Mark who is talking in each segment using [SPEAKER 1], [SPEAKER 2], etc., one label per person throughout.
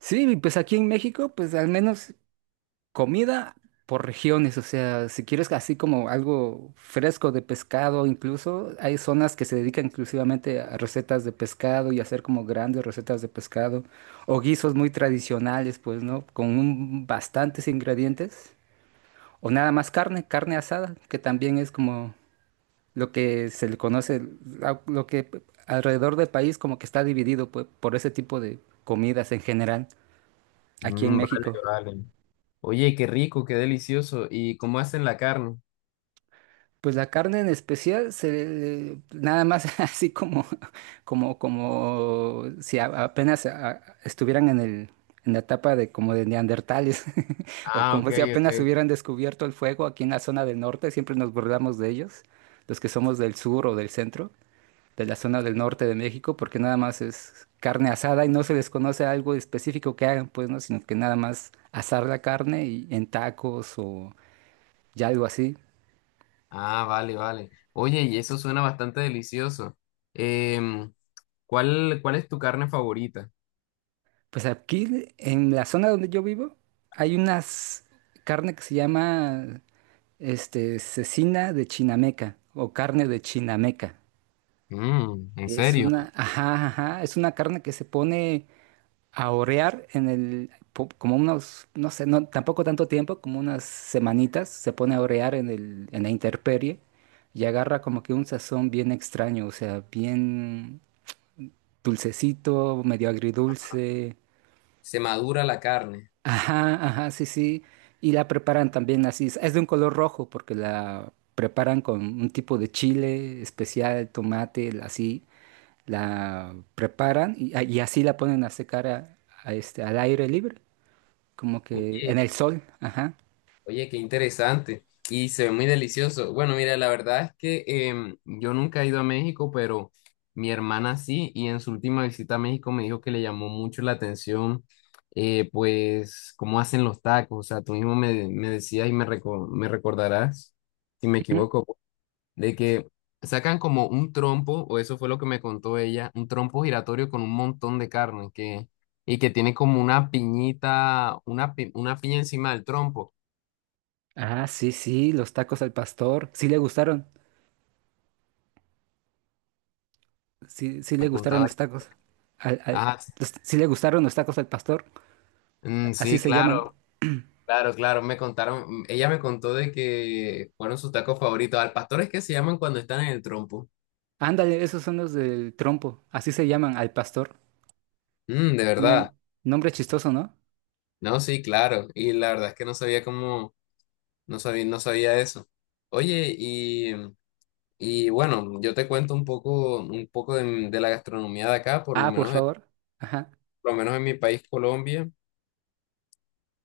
[SPEAKER 1] Sí, y pues aquí en México, pues al menos comida por regiones, o sea, si quieres así como algo fresco de pescado, incluso hay zonas que se dedican exclusivamente a recetas de pescado y hacer como grandes recetas de pescado o guisos muy tradicionales, pues, ¿no? Bastantes ingredientes o nada más carne, carne asada, que también es como lo que se le conoce, la- lo que p- alrededor del país como que está dividido, pues, por ese tipo de comidas en general aquí en
[SPEAKER 2] Mm, vale,
[SPEAKER 1] México.
[SPEAKER 2] vale. Oye, qué rico, qué delicioso. ¿Y cómo hacen la carne?
[SPEAKER 1] Pues la carne en especial, se, nada más así como, como si apenas estuvieran en la etapa de como de neandertales, o
[SPEAKER 2] Ah, ok,
[SPEAKER 1] como si apenas
[SPEAKER 2] ok.
[SPEAKER 1] hubieran descubierto el fuego aquí en la zona del norte, siempre nos burlamos de ellos, los que somos del sur o del centro, de la zona del norte de México, porque nada más es carne asada y no se les conoce algo específico que hagan, pues, ¿no? Sino que nada más asar la carne y en tacos o ya algo así.
[SPEAKER 2] Ah, vale, vale. Oye, y eso suena bastante delicioso. Em, ¿cuál es tu carne favorita?
[SPEAKER 1] Pues aquí, en la zona donde yo vivo, hay unas carne que se llama cecina de Chinameca o carne de Chinameca.
[SPEAKER 2] Mm, ¿en
[SPEAKER 1] Es
[SPEAKER 2] serio?
[SPEAKER 1] una, ajá, ajá, es una carne que se pone a orear como unos, no sé, no, tampoco tanto tiempo, como unas semanitas, se pone a orear en la intemperie y agarra como que un sazón bien extraño, o sea, bien dulcecito, medio agridulce.
[SPEAKER 2] Se madura la carne.
[SPEAKER 1] Ajá, ajá, sí, sí. Y la preparan también así. Es de un color rojo porque la preparan con un tipo de chile especial, tomate, así. La preparan y así la ponen a secar al aire libre, como que en el
[SPEAKER 2] Oye,
[SPEAKER 1] sol. Ajá.
[SPEAKER 2] Oye, qué interesante. Y se ve muy delicioso. Bueno, mira, la verdad es que yo nunca he ido a México, pero mi hermana sí, y en su última visita a México me dijo que le llamó mucho la atención, pues, cómo hacen los tacos. O sea, tú mismo me decías y me recordarás, si me
[SPEAKER 1] Ujú.
[SPEAKER 2] equivoco, de que sacan como un trompo, o eso fue lo que me contó ella, un trompo giratorio con un montón de carne que, y que tiene como una piñita, una piña encima del trompo.
[SPEAKER 1] Ah, sí, sí, los tacos al pastor. Sí le gustaron. Sí, sí le
[SPEAKER 2] Me
[SPEAKER 1] gustaron
[SPEAKER 2] contaba.
[SPEAKER 1] los tacos. Al, al-
[SPEAKER 2] Ah, s-
[SPEAKER 1] sí le gustaron los tacos al pastor.
[SPEAKER 2] mm,
[SPEAKER 1] Así
[SPEAKER 2] sí,
[SPEAKER 1] se llaman.
[SPEAKER 2] claro, claro, claro. Me contaron, mm, ella me contó de que fueron sus tacos favoritos. Al pastor es que se llaman cuando están en el trompo.
[SPEAKER 1] Ándale, esos son los del trompo. Así se llaman al pastor.
[SPEAKER 2] Mm, de
[SPEAKER 1] Tienen
[SPEAKER 2] verdad.
[SPEAKER 1] nombre chistoso, ¿no?
[SPEAKER 2] No, sí, claro. Y la verdad es que no sabía, no sabía eso. Oye, y, y bueno, yo te cuento un poco, de la gastronomía de acá,
[SPEAKER 1] Ah, por favor. Ajá.
[SPEAKER 2] por lo menos en mi país, Colombia.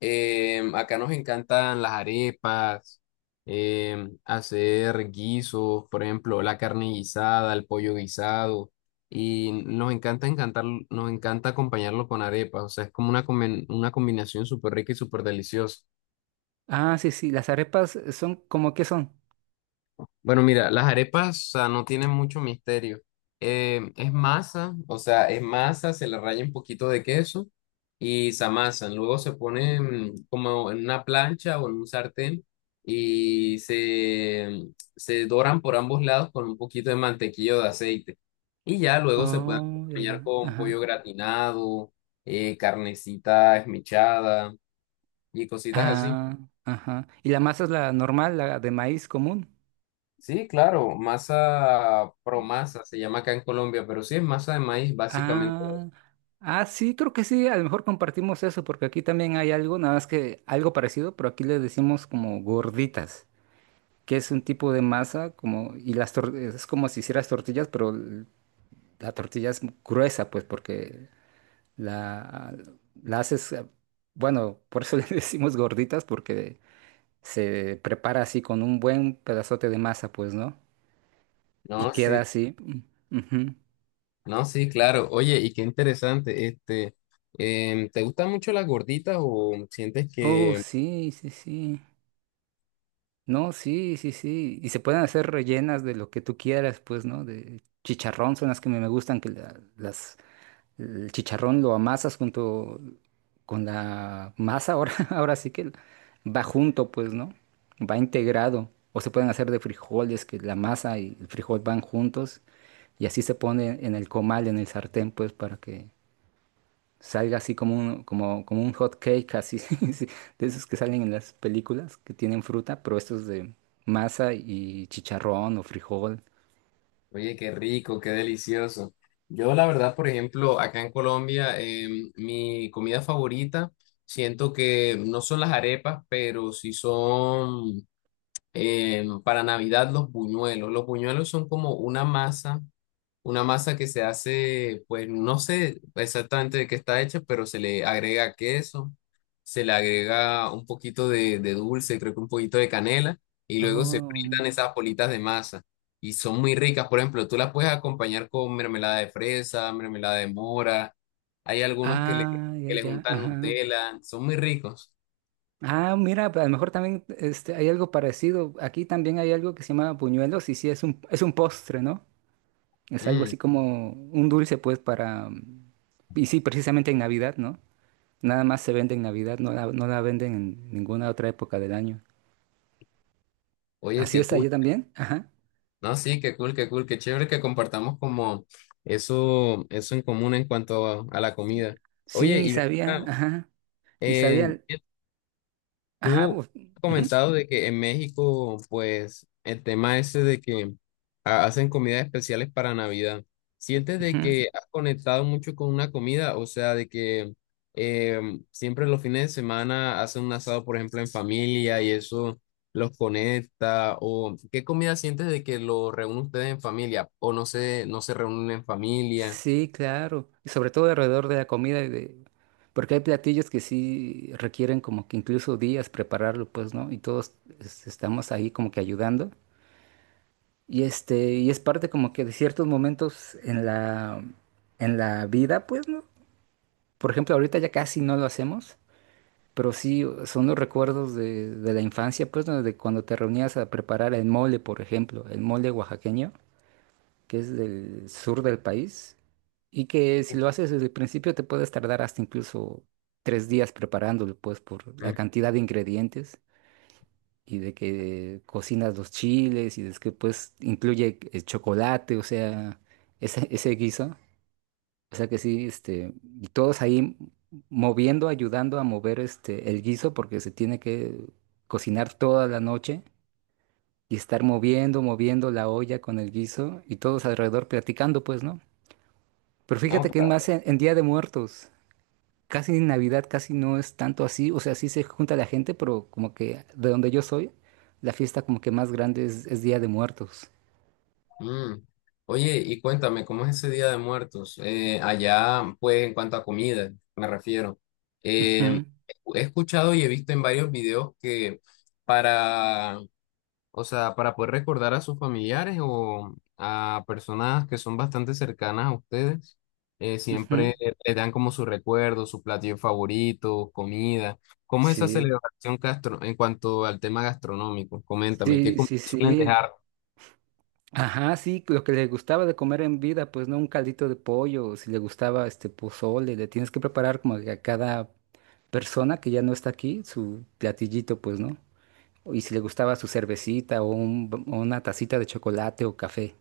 [SPEAKER 2] Acá nos encantan las arepas, hacer guisos, por ejemplo, la carne guisada, el pollo guisado, y nos encanta acompañarlo con arepas, o sea, es como una combinación súper rica y súper deliciosa.
[SPEAKER 1] Ah, sí, sí. Las arepas son como que son.
[SPEAKER 2] Bueno, mira, las arepas, o sea, no tienen mucho misterio. Es masa, o sea, es masa, se le raya un poquito de queso y se amasan. Luego se ponen como en una plancha o en un sartén y se, se doran por ambos lados con un poquito de mantequilla o de aceite. Y ya luego se pueden
[SPEAKER 1] Oh, ya,
[SPEAKER 2] acompañar
[SPEAKER 1] ya.
[SPEAKER 2] con pollo
[SPEAKER 1] Ajá.
[SPEAKER 2] gratinado, carnecita esmechada y cositas así.
[SPEAKER 1] Ah, ajá. ¿Y la masa es la normal, la de maíz común?
[SPEAKER 2] Sí, claro, masa promasa se llama acá en Colombia, pero sí es masa de maíz básicamente.
[SPEAKER 1] Ah, ah, sí, creo que sí. A lo mejor compartimos eso, porque aquí también hay algo, nada más que algo parecido, pero aquí le decimos como gorditas, que es un tipo de masa como, y es como si hicieras tortillas, pero la tortilla es gruesa, pues, porque La, la haces, bueno, por eso le decimos gorditas, porque se prepara así con un buen pedazote de masa, pues, ¿no?
[SPEAKER 2] No,
[SPEAKER 1] Y queda
[SPEAKER 2] sí,
[SPEAKER 1] así. Mm, ujú.
[SPEAKER 2] no, sí, claro. Oye, y qué interesante, este, ¿te gustan mucho las gorditas o sientes
[SPEAKER 1] Oh,
[SPEAKER 2] que,
[SPEAKER 1] sí, sí, sí. No, sí, sí, sí. Y se pueden hacer rellenas de lo que tú quieras, pues, ¿no? De chicharrón son las que me gustan, que las. El chicharrón lo amasas junto con la masa, ahora, ahora sí que va junto, pues, ¿no? Va integrado. O se pueden hacer de frijoles, que la masa y el frijol van juntos. Y así se pone en el comal, en el sartén, pues, para que salga así como como un hot cake, así, sí, de esos que salen en las películas, que tienen fruta, pero estos de masa y chicharrón o frijol.
[SPEAKER 2] oye, qué rico, qué delicioso? Yo la verdad, por ejemplo, acá en Colombia, mi comida favorita, siento que no son las arepas, pero sí son para Navidad los buñuelos. Los buñuelos son como una masa. Una masa que se hace, pues no sé exactamente de qué está hecha, pero se le agrega queso, se le agrega un poquito de dulce, creo que un poquito de canela, y luego se
[SPEAKER 1] Oh,
[SPEAKER 2] fritan esas bolitas de masa. Y son muy ricas, por ejemplo, tú las puedes acompañar con mermelada de fresa, mermelada de mora, hay algunos
[SPEAKER 1] ah, ya,
[SPEAKER 2] que le
[SPEAKER 1] ya,
[SPEAKER 2] juntan
[SPEAKER 1] ajá.
[SPEAKER 2] Nutella, son muy ricos.
[SPEAKER 1] Ah, mira, pues, a lo mejor también hay algo parecido. Aquí también hay algo que se llama buñuelos y sí, es un postre, ¿no? Es algo
[SPEAKER 2] Mm,
[SPEAKER 1] así como un dulce, pues, para... y sí, precisamente en Navidad, ¿no? Nada más se vende en Navidad, no la venden en ninguna otra época del año.
[SPEAKER 2] oye,
[SPEAKER 1] ¿Así
[SPEAKER 2] qué
[SPEAKER 1] es
[SPEAKER 2] cool.
[SPEAKER 1] allá también? Ajá.
[SPEAKER 2] No, sí, qué cool, qué cool, qué chévere que compartamos como eso en común en cuanto a la comida.
[SPEAKER 1] Sí,
[SPEAKER 2] Oye,
[SPEAKER 1] ni
[SPEAKER 2] y ven
[SPEAKER 1] sabía,
[SPEAKER 2] acá,
[SPEAKER 1] ajá, ni
[SPEAKER 2] eh,
[SPEAKER 1] sabía. Ajá,
[SPEAKER 2] tú
[SPEAKER 1] pues,
[SPEAKER 2] has
[SPEAKER 1] ujú,
[SPEAKER 2] comentado de que en México, pues, el tema ese de que hacen comidas especiales para Navidad. ¿Sientes de
[SPEAKER 1] ujú.
[SPEAKER 2] que has conectado mucho con una comida? O sea, de que siempre los fines de semana hacen un asado, por ejemplo, en familia y eso los conecta. ¿O qué comida sientes de que lo reúnen ustedes en familia? ¿O no se reúnen en familia?
[SPEAKER 1] Sí, claro. Y sobre todo alrededor de la comida y de... Porque hay platillos que sí requieren como que incluso días prepararlo, pues, ¿no? Y todos estamos ahí como que ayudando. Y este, y es parte como que de ciertos momentos en la vida, pues, ¿no? Por ejemplo, ahorita ya casi no lo hacemos, pero sí son los recuerdos de la infancia, pues, ¿no? De cuando te reunías a preparar el mole, por ejemplo, el mole oaxaqueño, que es del sur del país, y que si lo haces desde el principio te puedes tardar hasta incluso 3 días preparándolo, pues por la
[SPEAKER 2] Mm.
[SPEAKER 1] cantidad de ingredientes y de que cocinas los chiles y de que pues incluye chocolate, o sea, ese guiso. O sea que sí, este, y todos ahí moviendo, ayudando a mover este, el guiso porque se tiene que cocinar toda la noche y estar moviendo, moviendo la olla con el guiso y todos alrededor platicando, pues, ¿no? Pero
[SPEAKER 2] No,
[SPEAKER 1] fíjate que es más en Día de Muertos. Casi en Navidad casi no es tanto así. O sea, sí se junta la gente, pero como que de donde yo soy, la fiesta como que más grande es Día de Muertos.
[SPEAKER 2] mm. Oye, y cuéntame, ¿cómo es ese Día de Muertos? Allá, pues, en cuanto a comida, me refiero. Eh,
[SPEAKER 1] Ujú,
[SPEAKER 2] he escuchado y he visto en varios videos que para, o sea, para poder recordar a sus familiares o a personas que son bastante cercanas a ustedes,
[SPEAKER 1] ujú.
[SPEAKER 2] siempre les dan como su recuerdo, su platillo favorito, comida. ¿Cómo es esa
[SPEAKER 1] Sí,
[SPEAKER 2] celebración gastro en cuanto al tema gastronómico? Coméntame, ¿qué
[SPEAKER 1] sí,
[SPEAKER 2] comidas
[SPEAKER 1] sí,
[SPEAKER 2] suelen
[SPEAKER 1] sí.
[SPEAKER 2] dejar?
[SPEAKER 1] Ajá, sí, lo que le gustaba de comer en vida, pues no, un caldito de pollo, si le gustaba este pozole, le tienes que preparar como que a cada persona que ya no está aquí su platillito, pues, ¿no? Y si le gustaba su cervecita o una tacita de chocolate o café.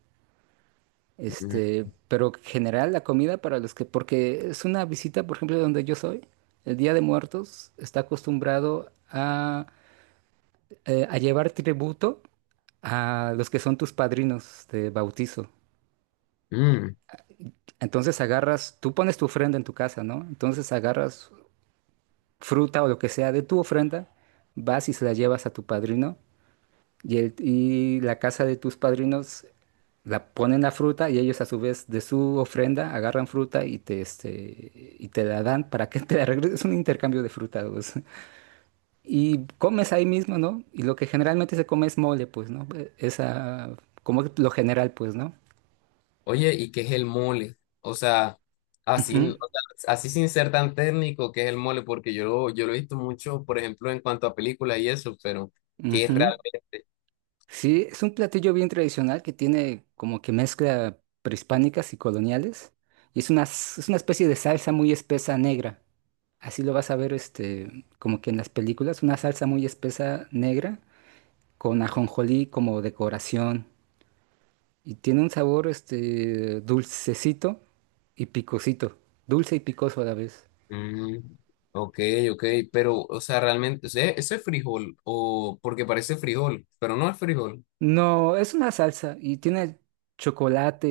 [SPEAKER 2] Mm.
[SPEAKER 1] Este, pero en general la comida para los que, porque es una visita, por ejemplo, donde yo soy, el Día de Muertos está acostumbrado a llevar tributo a los que son tus padrinos de bautizo.
[SPEAKER 2] Mm.
[SPEAKER 1] Entonces agarras, tú pones tu ofrenda en tu casa, ¿no? Entonces agarras fruta o lo que sea de tu ofrenda, vas y se la llevas a tu padrino. Y la casa de tus padrinos la ponen la fruta y ellos a su vez de su ofrenda agarran fruta y te, este, y te la dan para que te la regreses. Es un intercambio de fruta, pues. Y comes ahí mismo, ¿no? Y lo que generalmente se come es mole, pues, ¿no? Esa, como lo general, pues, ¿no?
[SPEAKER 2] Oye, ¿y qué es el mole? O sea, así, o sea, así sin ser tan técnico, ¿qué es el mole? Porque yo lo he visto mucho, por ejemplo, en cuanto a películas y eso, pero
[SPEAKER 1] Ujú,
[SPEAKER 2] ¿qué es
[SPEAKER 1] ujú.
[SPEAKER 2] realmente?
[SPEAKER 1] Sí, es un platillo bien tradicional que tiene como que mezcla prehispánicas y coloniales. Y es una, es una especie de salsa muy espesa negra. Así lo vas a ver, este, como que en las películas, una salsa muy espesa negra con ajonjolí como decoración y tiene un sabor, este, dulcecito y picosito, dulce y picoso a la vez.
[SPEAKER 2] Mm, ok, ok, pero, o sea, realmente, o sea, ¿eso es frijol? O porque parece frijol, pero no es frijol.
[SPEAKER 1] No, es una salsa y tiene chocolate,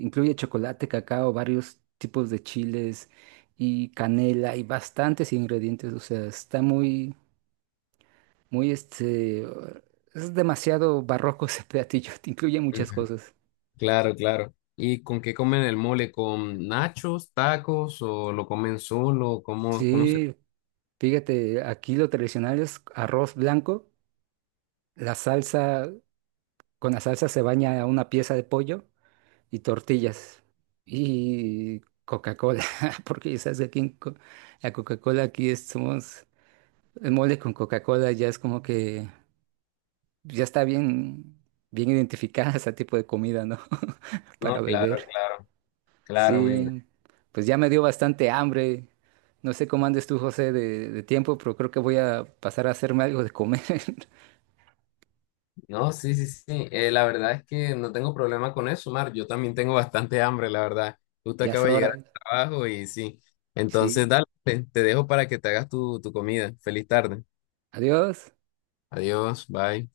[SPEAKER 1] incluye chocolate, cacao, varios tipos de chiles y canela y bastantes ingredientes, o sea, está muy, muy, este, es demasiado barroco ese platillo, te incluye
[SPEAKER 2] Ujú,
[SPEAKER 1] muchas cosas.
[SPEAKER 2] claro, claro. ¿Y con qué comen el mole? ¿Con nachos, tacos o lo comen solo? Cómo se...?
[SPEAKER 1] Sí, fíjate, aquí lo tradicional es arroz blanco, la salsa, con la salsa se baña una pieza de pollo y tortillas y Coca-Cola, porque ya sabes que aquí la Coca-Cola somos, el mole con Coca-Cola ya es como que ya está bien, bien identificada ese tipo de comida, ¿no? Para
[SPEAKER 2] No, claro,
[SPEAKER 1] beber.
[SPEAKER 2] claro, claro, me.
[SPEAKER 1] Sí, pues ya me dio bastante hambre. No sé cómo andes tú, José, de tiempo, pero creo que voy a pasar a hacerme algo de comer.
[SPEAKER 2] No, sí, sí, sí. La verdad es que no tengo problema con eso, Mar. Yo también tengo bastante hambre, la verdad. Justo
[SPEAKER 1] Ya es
[SPEAKER 2] acabo de llegar
[SPEAKER 1] hora.
[SPEAKER 2] al trabajo y sí. Entonces,
[SPEAKER 1] Sí.
[SPEAKER 2] dale, te dejo para que te hagas tu comida. Feliz tarde.
[SPEAKER 1] Adiós.
[SPEAKER 2] Adiós, bye.